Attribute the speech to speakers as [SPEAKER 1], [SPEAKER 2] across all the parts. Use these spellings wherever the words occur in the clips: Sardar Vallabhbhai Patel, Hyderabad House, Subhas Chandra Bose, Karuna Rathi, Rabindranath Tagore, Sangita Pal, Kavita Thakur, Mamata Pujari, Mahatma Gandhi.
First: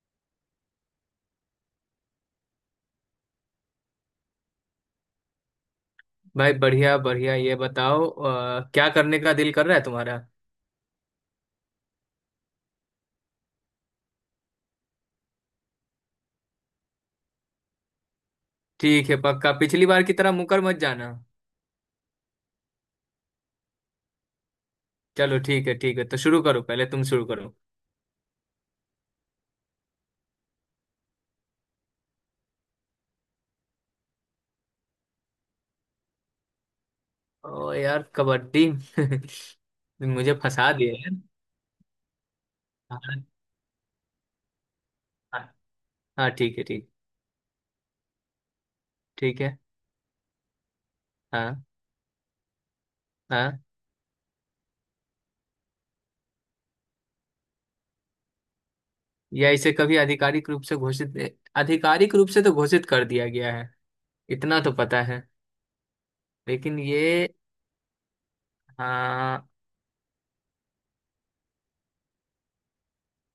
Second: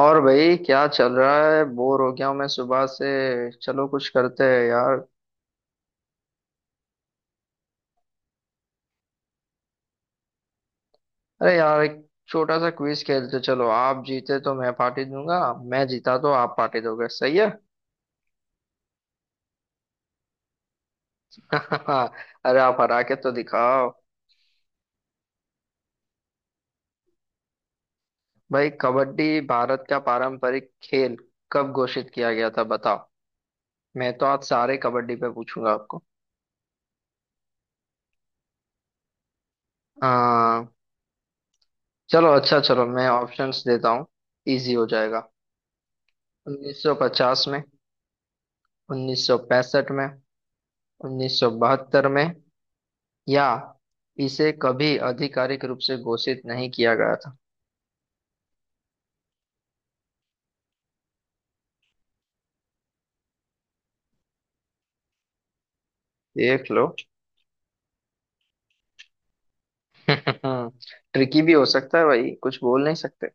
[SPEAKER 1] और भाई क्या चल रहा है? बोर हो गया हूँ मैं सुबह से। चलो कुछ करते हैं यार।
[SPEAKER 2] भाई बढ़िया बढ़िया ये बताओ क्या करने का दिल कर रहा है तुम्हारा।
[SPEAKER 1] अरे यार एक छोटा सा क्विज खेलते। चलो आप जीते तो मैं पार्टी दूंगा, मैं जीता तो आप पार्टी दोगे, सही है।
[SPEAKER 2] ठीक है, पक्का पिछली बार की तरह मुकर मत जाना।
[SPEAKER 1] अरे आप हरा के तो दिखाओ।
[SPEAKER 2] चलो ठीक है तो शुरू करो, पहले तुम शुरू करो।
[SPEAKER 1] भाई कबड्डी भारत का पारंपरिक खेल कब घोषित किया गया था बताओ। मैं तो आज सारे कबड्डी पे पूछूंगा आपको।
[SPEAKER 2] ओ यार कबड्डी मुझे
[SPEAKER 1] आ,
[SPEAKER 2] फंसा दिए यार।
[SPEAKER 1] चलो अच्छा, चलो मैं
[SPEAKER 2] हाँ
[SPEAKER 1] ऑप्शंस देता हूँ, इजी हो जाएगा।
[SPEAKER 2] हाँ हाँ, ठीक है ठीक
[SPEAKER 1] 1950 में,
[SPEAKER 2] ठीक है।
[SPEAKER 1] 1965 में,
[SPEAKER 2] हाँ।
[SPEAKER 1] 1972 में, या
[SPEAKER 2] हाँ।
[SPEAKER 1] इसे कभी आधिकारिक रूप से घोषित नहीं किया गया था।
[SPEAKER 2] या इसे कभी आधिकारिक रूप से घोषित आधिकारिक रूप से तो घोषित कर दिया गया है, इतना तो पता है,
[SPEAKER 1] देख
[SPEAKER 2] लेकिन
[SPEAKER 1] लो।
[SPEAKER 2] ये। हाँ।
[SPEAKER 1] ट्रिकी भी हो सकता है भाई, कुछ बोल नहीं सकते।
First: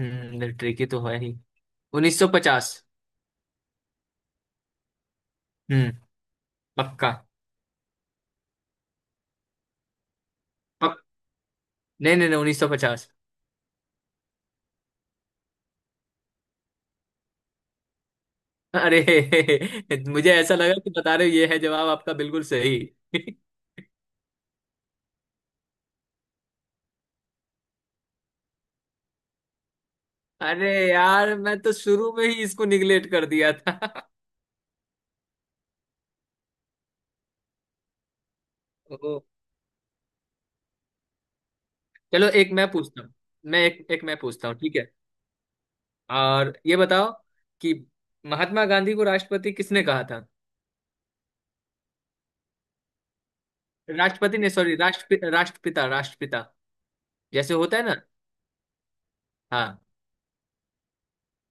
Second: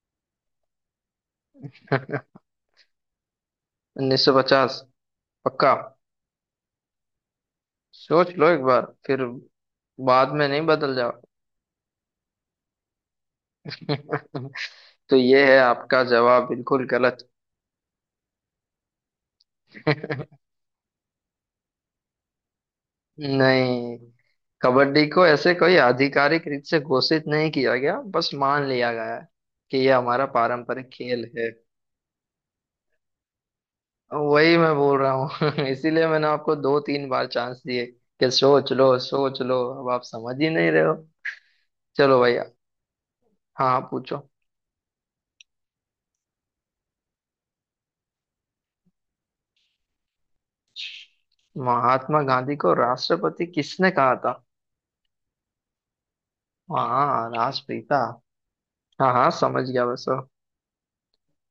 [SPEAKER 2] ट्रिकी तो है ही। 1950।
[SPEAKER 1] 1950? पक्का?
[SPEAKER 2] हम्म। पक्का।
[SPEAKER 1] सोच लो एक बार फिर, बाद में नहीं बदल जाओ।
[SPEAKER 2] नहीं नहीं नहीं, उन्नीस सौ पचास।
[SPEAKER 1] तो ये है आपका जवाब बिल्कुल गलत।
[SPEAKER 2] अरे। मुझे ऐसा लगा कि बता रहे हो ये है जवाब आपका बिल्कुल सही।
[SPEAKER 1] नहीं, कबड्डी को ऐसे कोई आधिकारिक रूप से घोषित नहीं किया गया, बस मान लिया गया है कि ये हमारा
[SPEAKER 2] अरे
[SPEAKER 1] पारंपरिक खेल
[SPEAKER 2] यार
[SPEAKER 1] है।
[SPEAKER 2] मैं तो शुरू में ही इसको निगलेक्ट कर दिया था।
[SPEAKER 1] वही मैं बोल रहा हूँ। इसीलिए मैंने आपको दो तीन बार चांस दिए कि सोच लो
[SPEAKER 2] ओ,
[SPEAKER 1] सोच लो, अब आप समझ ही नहीं रहे हो। चलो
[SPEAKER 2] चलो
[SPEAKER 1] भैया।
[SPEAKER 2] एक मैं पूछता हूँ। मैं
[SPEAKER 1] हाँ,
[SPEAKER 2] एक
[SPEAKER 1] आप
[SPEAKER 2] एक
[SPEAKER 1] पूछो।
[SPEAKER 2] मैं पूछता हूँ ठीक है। और ये बताओ कि महात्मा गांधी को राष्ट्रपति किसने कहा था।
[SPEAKER 1] महात्मा गांधी को राष्ट्रपति किसने कहा
[SPEAKER 2] राष्ट्रपति
[SPEAKER 1] था?
[SPEAKER 2] ने सॉरी राष्ट्रपिता राष्ट्रपिता,
[SPEAKER 1] हाँ,
[SPEAKER 2] जैसे होता है ना।
[SPEAKER 1] राष्ट्रपिता। हाँ हाँ, समझ
[SPEAKER 2] हाँ
[SPEAKER 1] गया, बस।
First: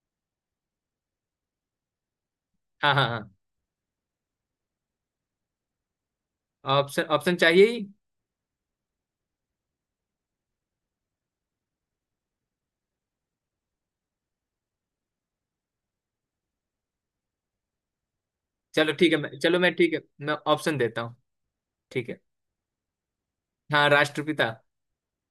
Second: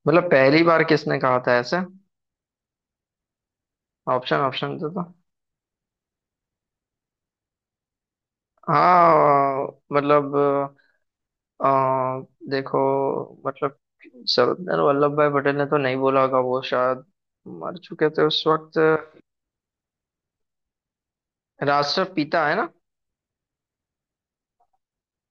[SPEAKER 1] मतलब पहली बार किसने कहा था ऐसे।
[SPEAKER 2] हाँ हाँ। हाँ,
[SPEAKER 1] ऑप्शन ऑप्शन तो था।
[SPEAKER 2] ऑप्शन ऑप्शन चाहिए ही।
[SPEAKER 1] हाँ मतलब, अ, देखो, मतलब सरदार वल्लभ भाई पटेल ने तो नहीं बोला होगा, वो शायद मर चुके थे उस वक्त।
[SPEAKER 2] चलो ठीक है, मैं ठीक है मैं ऑप्शन देता हूँ। ठीक है।
[SPEAKER 1] राष्ट्रपिता है ना।
[SPEAKER 2] हाँ, राष्ट्रपिता।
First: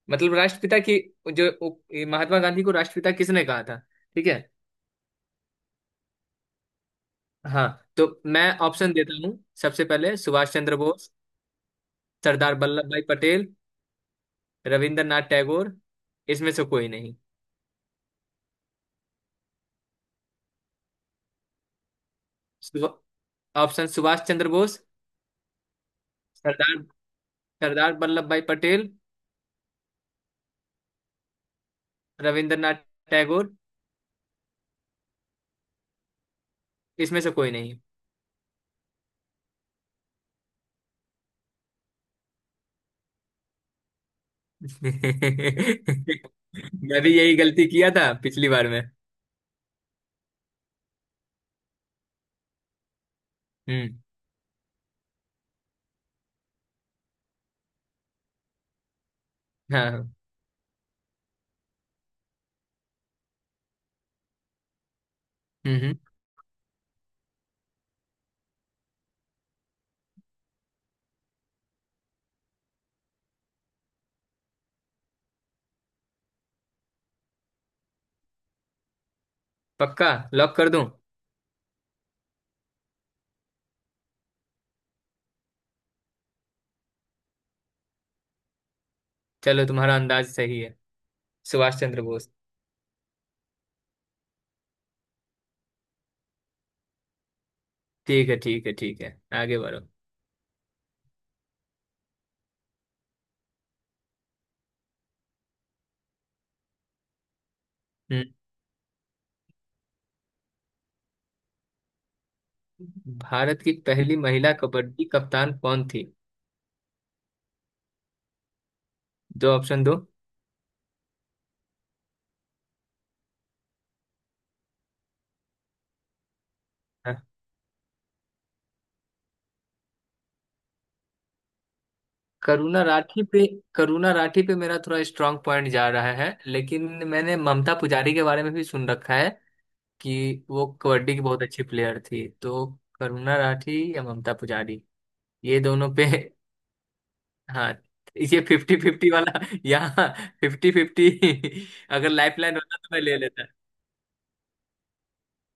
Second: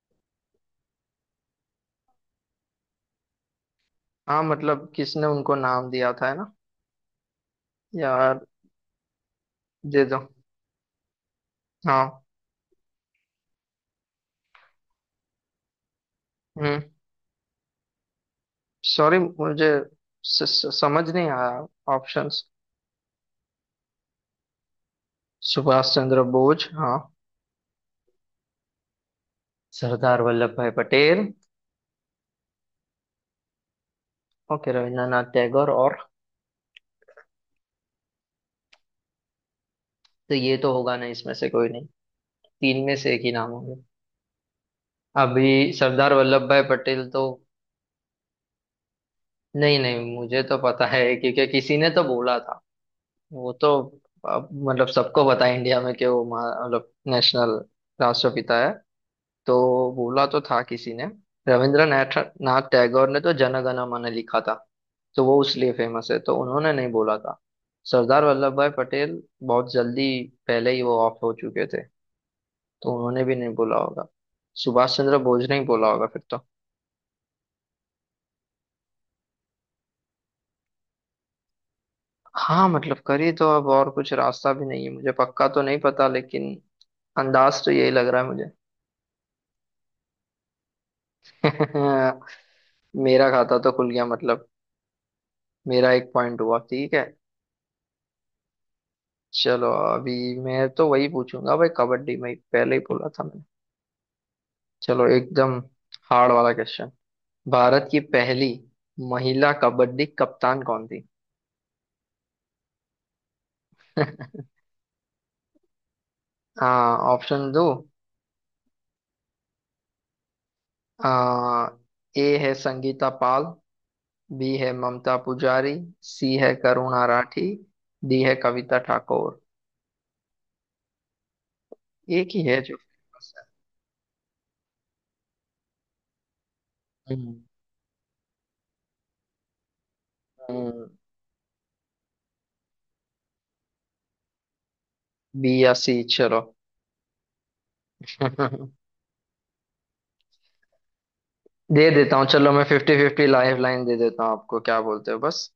[SPEAKER 2] मतलब राष्ट्रपिता की, ये महात्मा गांधी को राष्ट्रपिता किसने कहा था। ठीक है।
[SPEAKER 1] हाँ, मतलब किसने उनको नाम दिया था, है ना।
[SPEAKER 2] हाँ। तो
[SPEAKER 1] यार
[SPEAKER 2] मैं ऑप्शन देता हूँ, सबसे
[SPEAKER 1] दे
[SPEAKER 2] पहले
[SPEAKER 1] दो।
[SPEAKER 2] सुभाष चंद्र बोस,
[SPEAKER 1] हाँ।
[SPEAKER 2] सरदार वल्लभ भाई पटेल, रविंद्रनाथ टैगोर, इसमें से
[SPEAKER 1] हम्म,
[SPEAKER 2] कोई नहीं।
[SPEAKER 1] सॉरी मुझे स, स, समझ नहीं आया ऑप्शंस।
[SPEAKER 2] सुभ- ऑप्शन सुभाष चंद्र बोस,
[SPEAKER 1] सुभाष चंद्र बोस,
[SPEAKER 2] सरदार
[SPEAKER 1] हाँ।
[SPEAKER 2] Sardar Vallabhbhai Patel,
[SPEAKER 1] Sardar Vallabhbhai Patel.
[SPEAKER 2] Rabindranath Tagore,
[SPEAKER 1] okay, Rabindranath Tagore, और?
[SPEAKER 2] इसमें से कोई नहीं।
[SPEAKER 1] तो ये तो होगा ना, इसमें से कोई नहीं। तीन में से एक ही नाम होंगे। अभी सरदार वल्लभ भाई
[SPEAKER 2] मैं
[SPEAKER 1] पटेल
[SPEAKER 2] भी
[SPEAKER 1] तो,
[SPEAKER 2] यही गलती किया था पिछली बार में।
[SPEAKER 1] नहीं नहीं, मुझे तो पता है, क्योंकि किसी ने तो बोला था वो तो।
[SPEAKER 2] हम्म।
[SPEAKER 1] अब मतलब सबको पता है इंडिया में कि वो मतलब नेशनल राष्ट्रपिता है तो।
[SPEAKER 2] हाँ हाँ।
[SPEAKER 1] बोला तो था किसी ने। रविंद्रनाथ नाथ टैगोर ने तो जनगण मन लिखा था, तो वो उसलिए
[SPEAKER 2] हम्म।
[SPEAKER 1] फेमस है, तो उन्होंने नहीं बोला था। सरदार वल्लभ भाई पटेल बहुत जल्दी, पहले ही वो ऑफ हो चुके थे, तो उन्होंने भी नहीं बोला होगा। सुभाष चंद्र बोस ने ही बोला होगा फिर तो।
[SPEAKER 2] पक्का लॉक कर दूं।
[SPEAKER 1] हाँ मतलब करिए, तो अब और कुछ रास्ता भी नहीं है, मुझे पक्का तो नहीं पता लेकिन अंदाज तो यही लग रहा है।
[SPEAKER 2] चलो तुम्हारा अंदाज सही है,
[SPEAKER 1] मुझे।
[SPEAKER 2] सुभाष चंद्र बोस।
[SPEAKER 1] मेरा खाता तो खुल गया मतलब, मेरा एक पॉइंट हुआ, ठीक है।
[SPEAKER 2] ठीक है ठीक है ठीक है, आगे
[SPEAKER 1] चलो
[SPEAKER 2] बढ़ो।
[SPEAKER 1] अभी, मैं तो वही पूछूंगा भाई कबड्डी में, पहले ही बोला था मैंने। चलो एकदम हार्ड वाला क्वेश्चन। भारत की
[SPEAKER 2] हम्म।
[SPEAKER 1] पहली महिला कबड्डी कप्तान कौन थी?
[SPEAKER 2] भारत की पहली महिला कबड्डी कप्तान कौन थी?
[SPEAKER 1] हाँ, ऑप्शन दो।
[SPEAKER 2] दो ऑप्शन दो।
[SPEAKER 1] आ, ए है संगीता पाल, बी है ममता पुजारी, सी है करुणा
[SPEAKER 2] हाँ।
[SPEAKER 1] राठी, डी है कविता ठाकुर। एक ही है जो
[SPEAKER 2] करुणा राठी
[SPEAKER 1] फेमस है।
[SPEAKER 2] पे, करुणा राठी पे मेरा थोड़ा स्ट्रांग पॉइंट जा रहा है, लेकिन मैंने ममता पुजारी के बारे में भी सुन रखा है कि वो
[SPEAKER 1] हम्म,
[SPEAKER 2] कबड्डी की बहुत अच्छी प्लेयर थी, तो करुणा राठी या ममता पुजारी,
[SPEAKER 1] बी
[SPEAKER 2] ये
[SPEAKER 1] या सी,
[SPEAKER 2] दोनों पे।
[SPEAKER 1] चलो।
[SPEAKER 2] हाँ, ये फिफ्टी फिफ्टी वाला यहाँ फिफ्टी फिफ्टी।
[SPEAKER 1] दे
[SPEAKER 2] अगर
[SPEAKER 1] देता हूँ,
[SPEAKER 2] लाइफ
[SPEAKER 1] चलो
[SPEAKER 2] लाइन
[SPEAKER 1] मैं
[SPEAKER 2] होता तो
[SPEAKER 1] फिफ्टी
[SPEAKER 2] मैं ले
[SPEAKER 1] फिफ्टी
[SPEAKER 2] लेता।
[SPEAKER 1] लाइफ लाइन दे देता हूँ आपको, क्या बोलते हो? बस,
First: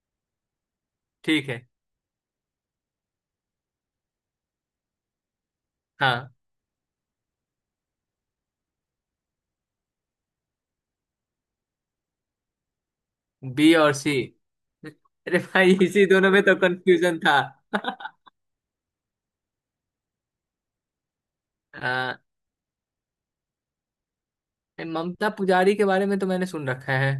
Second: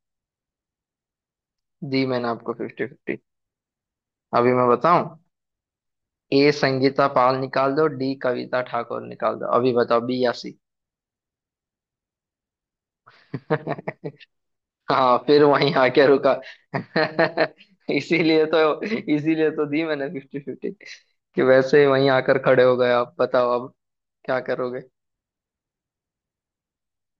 [SPEAKER 2] ठीक है।
[SPEAKER 1] दी मैंने आपको फिफ्टी फिफ्टी। अभी मैं बताऊं,
[SPEAKER 2] हाँ,
[SPEAKER 1] ए संगीता पाल निकाल दो, डी कविता ठाकुर निकाल दो, अभी बताओ बी या सी।
[SPEAKER 2] बी और सी।
[SPEAKER 1] हाँ,
[SPEAKER 2] अरे
[SPEAKER 1] फिर वहीं
[SPEAKER 2] भाई इसी
[SPEAKER 1] आके
[SPEAKER 2] दोनों
[SPEAKER 1] रुका।
[SPEAKER 2] में तो कंफ्यूजन था।
[SPEAKER 1] इसीलिए तो दी मैंने फिफ्टी फिफ्टी, कि वैसे ही वहीं
[SPEAKER 2] अ,
[SPEAKER 1] आकर खड़े हो गए आप। बताओ अब, क्या करोगे?
[SPEAKER 2] ममता पुजारी के बारे में तो मैंने सुन रखा है।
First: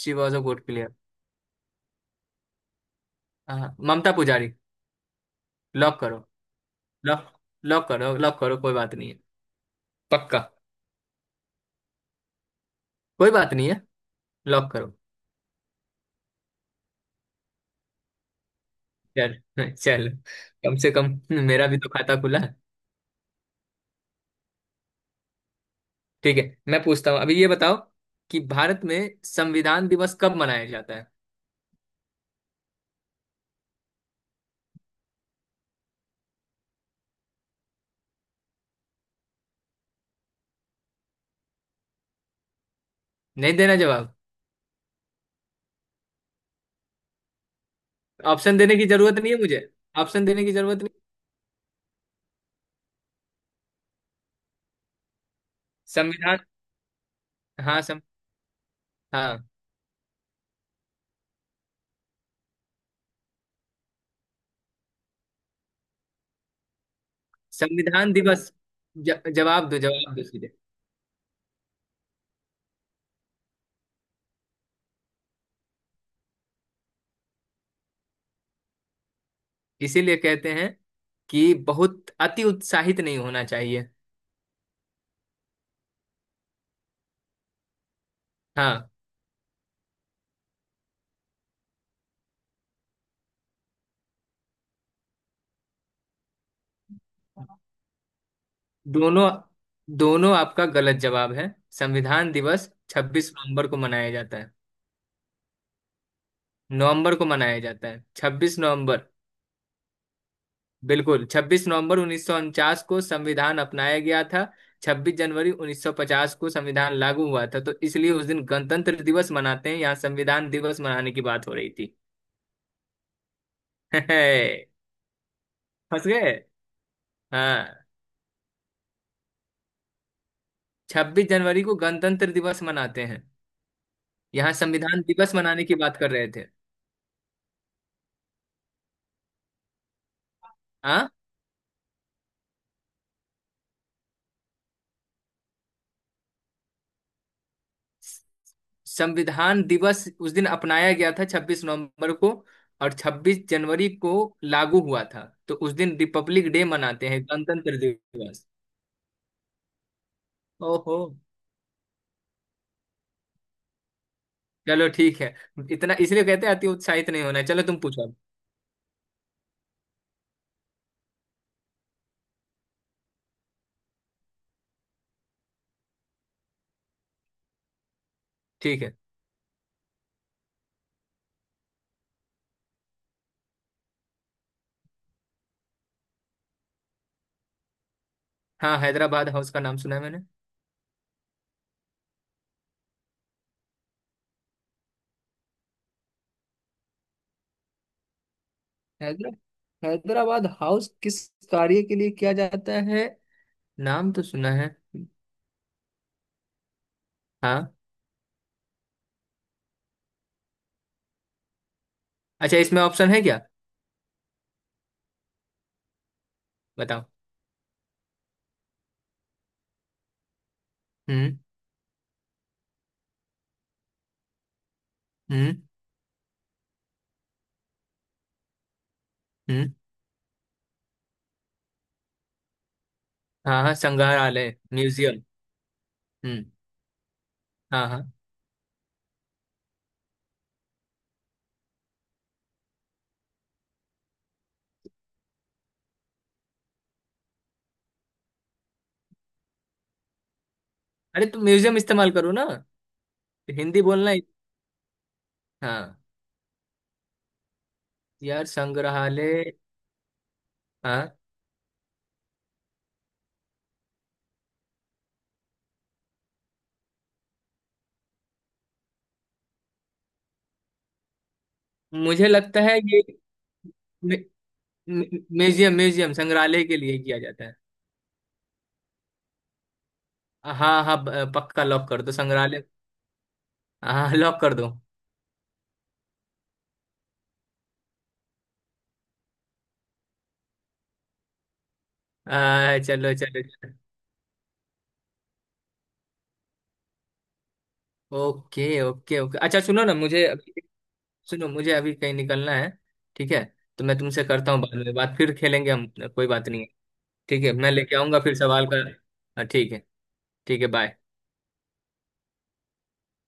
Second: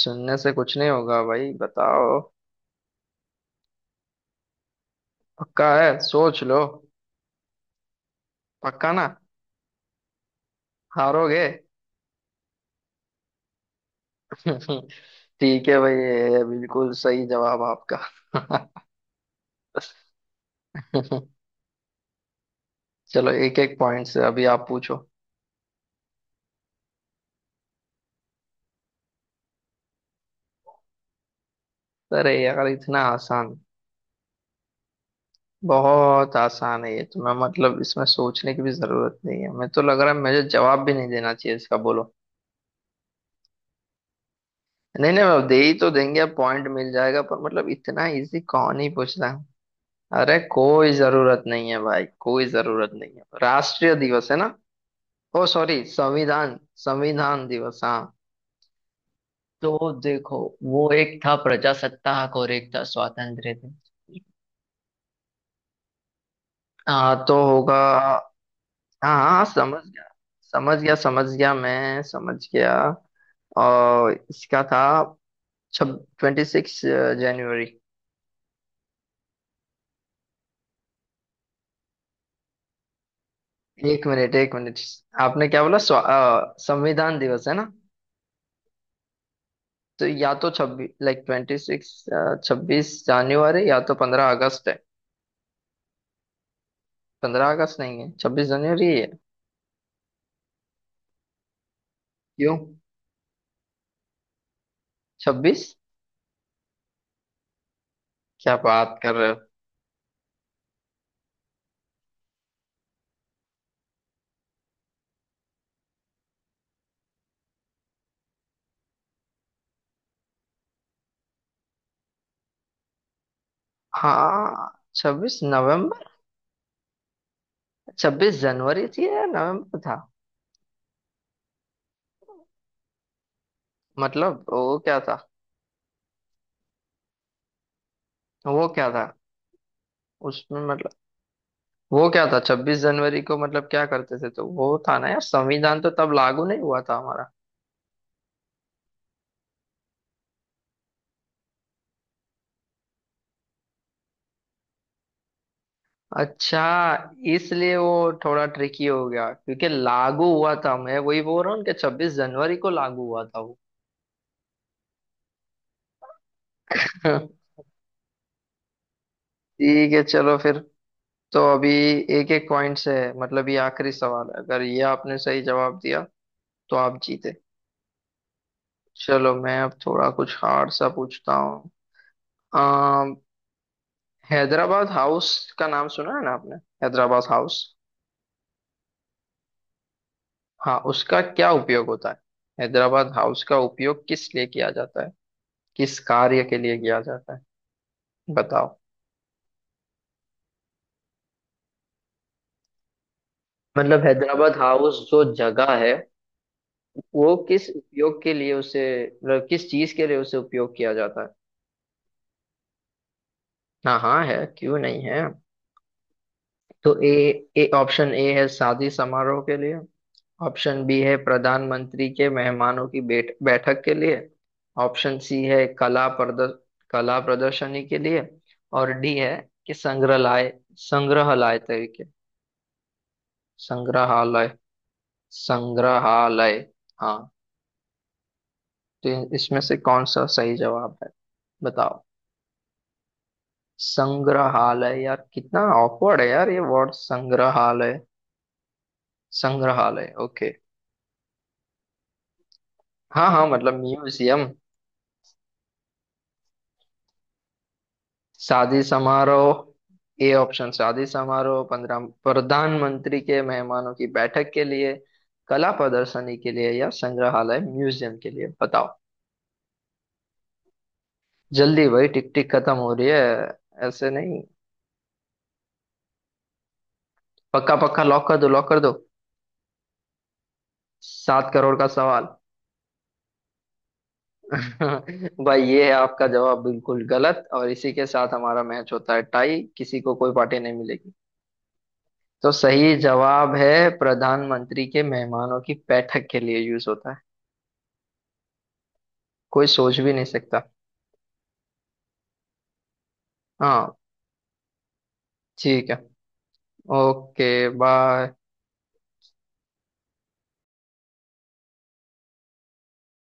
[SPEAKER 2] शी वॉज अ
[SPEAKER 1] से
[SPEAKER 2] गुड
[SPEAKER 1] कुछ नहीं
[SPEAKER 2] प्लेयर,
[SPEAKER 1] होगा भाई, बताओ।
[SPEAKER 2] ममता पुजारी।
[SPEAKER 1] पक्का है?
[SPEAKER 2] लॉक करो,
[SPEAKER 1] सोच लो।
[SPEAKER 2] लॉक, लॉक करो कोई
[SPEAKER 1] पक्का
[SPEAKER 2] बात
[SPEAKER 1] ना?
[SPEAKER 2] नहीं है। पक्का।
[SPEAKER 1] हारोगे।
[SPEAKER 2] कोई बात नहीं है। लॉक करो।
[SPEAKER 1] ठीक है भाई, ये है बिल्कुल सही जवाब आपका।
[SPEAKER 2] चल, चल, कम से कम मेरा भी तो खाता खुला है।
[SPEAKER 1] चलो एक एक पॉइंट से, अभी आप पूछो।
[SPEAKER 2] ठीक है मैं पूछता हूँ, अभी ये बताओ कि भारत में संविधान दिवस कब मनाया जाता है।
[SPEAKER 1] अरे यार इतना आसान! बहुत आसान है ये तो, मैं मतलब इसमें सोचने की भी जरूरत नहीं है, मैं तो, लग रहा है मुझे जवाब भी नहीं देना चाहिए इसका, बोलो।
[SPEAKER 2] नहीं देना जवाब।
[SPEAKER 1] नहीं नहीं, मैं दे ही तो देंगे, अब पॉइंट मिल जाएगा, पर मतलब इतना इजी
[SPEAKER 2] ऑप्शन देने
[SPEAKER 1] कौन
[SPEAKER 2] की
[SPEAKER 1] ही पूछ
[SPEAKER 2] जरूरत
[SPEAKER 1] रहा
[SPEAKER 2] नहीं है
[SPEAKER 1] है।
[SPEAKER 2] मुझे ऑप्शन
[SPEAKER 1] अरे
[SPEAKER 2] देने की जरूरत नहीं।
[SPEAKER 1] कोई जरूरत नहीं है भाई, कोई जरूरत नहीं है। राष्ट्रीय दिवस है ना, ओ सॉरी
[SPEAKER 2] संविधान।
[SPEAKER 1] संविधान, संविधान दिवस,
[SPEAKER 2] हाँ सं,
[SPEAKER 1] हाँ।
[SPEAKER 2] हाँ।
[SPEAKER 1] तो देखो, वो एक था प्रजासत्ताक और एक था स्वातंत्र्य थे, हाँ तो होगा।
[SPEAKER 2] संविधान दिवस,
[SPEAKER 1] हाँ हाँ समझ गया
[SPEAKER 2] जवाब दो सीधे।
[SPEAKER 1] समझ गया समझ गया मैं समझ गया। और इसका था छब 26 जनवरी।
[SPEAKER 2] इसीलिए कहते हैं कि बहुत अति उत्साहित नहीं होना चाहिए।
[SPEAKER 1] एक मिनट एक मिनट, आपने क्या बोला? संविधान दिवस है ना?
[SPEAKER 2] हाँ।
[SPEAKER 1] तो या तो 26 लाइक 26, 26 जनवरी, या तो 15 अगस्त है। 15 अगस्त नहीं है, 26 जनवरी ही है।
[SPEAKER 2] दोनों, दोनों आपका गलत जवाब है। संविधान
[SPEAKER 1] क्यों?
[SPEAKER 2] दिवस 26 नवंबर को मनाया जाता है।
[SPEAKER 1] 26?
[SPEAKER 2] नवंबर को मनाया जाता है,
[SPEAKER 1] क्या
[SPEAKER 2] 26
[SPEAKER 1] बात
[SPEAKER 2] नवंबर।
[SPEAKER 1] कर रहे हो!
[SPEAKER 2] बिल्कुल, 26 नवंबर 1949 को संविधान अपनाया गया था। 26 जनवरी 1950 को संविधान लागू हुआ था, तो इसलिए उस दिन गणतंत्र दिवस मनाते हैं, यहाँ संविधान दिवस मनाने की बात हो रही थी।
[SPEAKER 1] हाँ
[SPEAKER 2] फंस
[SPEAKER 1] 26 नवंबर।
[SPEAKER 2] गए। हाँ।
[SPEAKER 1] 26 जनवरी थी या नवंबर था?
[SPEAKER 2] 26 जनवरी को गणतंत्र दिवस मनाते हैं,
[SPEAKER 1] मतलब
[SPEAKER 2] यहाँ
[SPEAKER 1] वो क्या
[SPEAKER 2] संविधान
[SPEAKER 1] था,
[SPEAKER 2] दिवस मनाने की बात कर रहे थे।
[SPEAKER 1] वो क्या था उसमें मतलब,
[SPEAKER 2] हाँ।
[SPEAKER 1] वो क्या था 26 जनवरी को मतलब क्या करते थे? तो वो था ना यार, संविधान तो तब लागू नहीं हुआ था हमारा।
[SPEAKER 2] संविधान दिवस उस दिन अपनाया गया था, 26 नवंबर को, और 26 जनवरी को लागू हुआ था, तो उस दिन रिपब्लिक
[SPEAKER 1] अच्छा,
[SPEAKER 2] डे मनाते हैं,
[SPEAKER 1] इसलिए
[SPEAKER 2] गणतंत्र
[SPEAKER 1] वो
[SPEAKER 2] दिवस।
[SPEAKER 1] थोड़ा ट्रिकी हो गया, क्योंकि लागू हुआ था,
[SPEAKER 2] ओहो।
[SPEAKER 1] मैं वही बोल रहा हूँ कि 26 जनवरी को लागू हुआ था वो।
[SPEAKER 2] चलो ठीक है, इतना इसलिए कहते हैं अति उत्साहित नहीं होना है। चलो तुम पूछो अब।
[SPEAKER 1] ठीक है चलो फिर। तो अभी एक एक पॉइंट से है, मतलब ये आखिरी सवाल है, अगर ये आपने सही जवाब दिया तो आप जीते।
[SPEAKER 2] ठीक है।
[SPEAKER 1] चलो मैं अब थोड़ा कुछ हार्ड सा पूछता हूँ। अम, हैदराबाद हाउस का नाम सुना है ना आपने? हैदराबाद हाउस।
[SPEAKER 2] हाँ, हैदराबाद हाउस का नाम सुना है मैंने।
[SPEAKER 1] हाँ, उसका क्या उपयोग होता है? हैदराबाद हाउस का उपयोग किस लिए किया जाता है, किस कार्य के लिए किया जाता है, बताओ।
[SPEAKER 2] हैदरा हैदराबाद हाउस किस कार्य के लिए किया जाता है?
[SPEAKER 1] मतलब
[SPEAKER 2] नाम तो सुना
[SPEAKER 1] हैदराबाद
[SPEAKER 2] है।
[SPEAKER 1] हाउस जो जगह है, वो किस
[SPEAKER 2] हाँ,
[SPEAKER 1] उपयोग के लिए उसे मतलब किस चीज के लिए उसे उपयोग किया जाता है।
[SPEAKER 2] अच्छा इसमें ऑप्शन है क्या?
[SPEAKER 1] हाँ हाँ है, क्यों नहीं है। तो
[SPEAKER 2] बताओ।
[SPEAKER 1] ए, ए ऑप्शन ए है शादी समारोह के लिए, ऑप्शन बी है
[SPEAKER 2] हम्म।
[SPEAKER 1] प्रधानमंत्री के मेहमानों की बैठक के लिए, ऑप्शन सी
[SPEAKER 2] हम्म।
[SPEAKER 1] है कला प्रदर्शनी के लिए, और डी है
[SPEAKER 2] हम्म।
[SPEAKER 1] कि संग्रहालय, संग्रहालय तरीके,
[SPEAKER 2] हाँ हाँ,
[SPEAKER 1] संग्रहालय,
[SPEAKER 2] संग्रहालय म्यूजियम। हम्म।
[SPEAKER 1] संग्रहालय, हाँ।
[SPEAKER 2] हाँ हाँ।
[SPEAKER 1] तो इसमें से कौन सा सही जवाब है, बताओ। संग्रहालय यार, कितना ऑकवर्ड है यार ये वर्ड, संग्रहालय, संग्रहालय, ओके।
[SPEAKER 2] अरे तुम म्यूजियम इस्तेमाल करो ना,
[SPEAKER 1] हाँ हाँ मतलब
[SPEAKER 2] हिंदी बोलना है।
[SPEAKER 1] म्यूजियम।
[SPEAKER 2] हाँ। यार
[SPEAKER 1] शादी
[SPEAKER 2] संग्रहालय।
[SPEAKER 1] समारोह, ए ऑप्शन शादी
[SPEAKER 2] हाँ,
[SPEAKER 1] समारोह, 15, प्रधानमंत्री के मेहमानों की बैठक के लिए, कला प्रदर्शनी के लिए, या संग्रहालय म्यूजियम के लिए, बताओ जल्दी भाई,
[SPEAKER 2] मुझे
[SPEAKER 1] टिक टिक
[SPEAKER 2] लगता
[SPEAKER 1] खत्म
[SPEAKER 2] है
[SPEAKER 1] हो
[SPEAKER 2] ये
[SPEAKER 1] रही है। ऐसे नहीं।
[SPEAKER 2] म्यूजियम, म्यूजियम संग्रहालय के लिए किया जाता है।
[SPEAKER 1] पक्का? पक्का लॉक कर दो, लॉक कर दो।
[SPEAKER 2] हाँ हाँ,
[SPEAKER 1] सात
[SPEAKER 2] पक्का
[SPEAKER 1] करोड़ का
[SPEAKER 2] लॉक कर दो,
[SPEAKER 1] सवाल।
[SPEAKER 2] संग्रहालय। हाँ, लॉक कर दो।
[SPEAKER 1] भाई ये है आपका जवाब बिल्कुल गलत, और इसी के साथ हमारा मैच होता है टाई, किसी को कोई पार्टी नहीं मिलेगी। तो सही
[SPEAKER 2] चलो चलो
[SPEAKER 1] जवाब
[SPEAKER 2] चलो।
[SPEAKER 1] है, प्रधानमंत्री के मेहमानों की बैठक के लिए यूज होता है।
[SPEAKER 2] ओके ओके ओके, अच्छा
[SPEAKER 1] कोई
[SPEAKER 2] सुनो ना,
[SPEAKER 1] सोच भी नहीं
[SPEAKER 2] मुझे अभी,
[SPEAKER 1] सकता।
[SPEAKER 2] सुनो मुझे अभी कहीं निकलना है ठीक है, तो
[SPEAKER 1] हाँ,
[SPEAKER 2] मैं तुमसे करता हूँ बाद में बात, फिर खेलेंगे हम,
[SPEAKER 1] ठीक है।
[SPEAKER 2] कोई बात नहीं है। ठीक है,
[SPEAKER 1] ओके
[SPEAKER 2] मैं लेके आऊंगा
[SPEAKER 1] बाय।
[SPEAKER 2] फिर सवाल का। हाँ, ठीक है। ठीक है, बाय।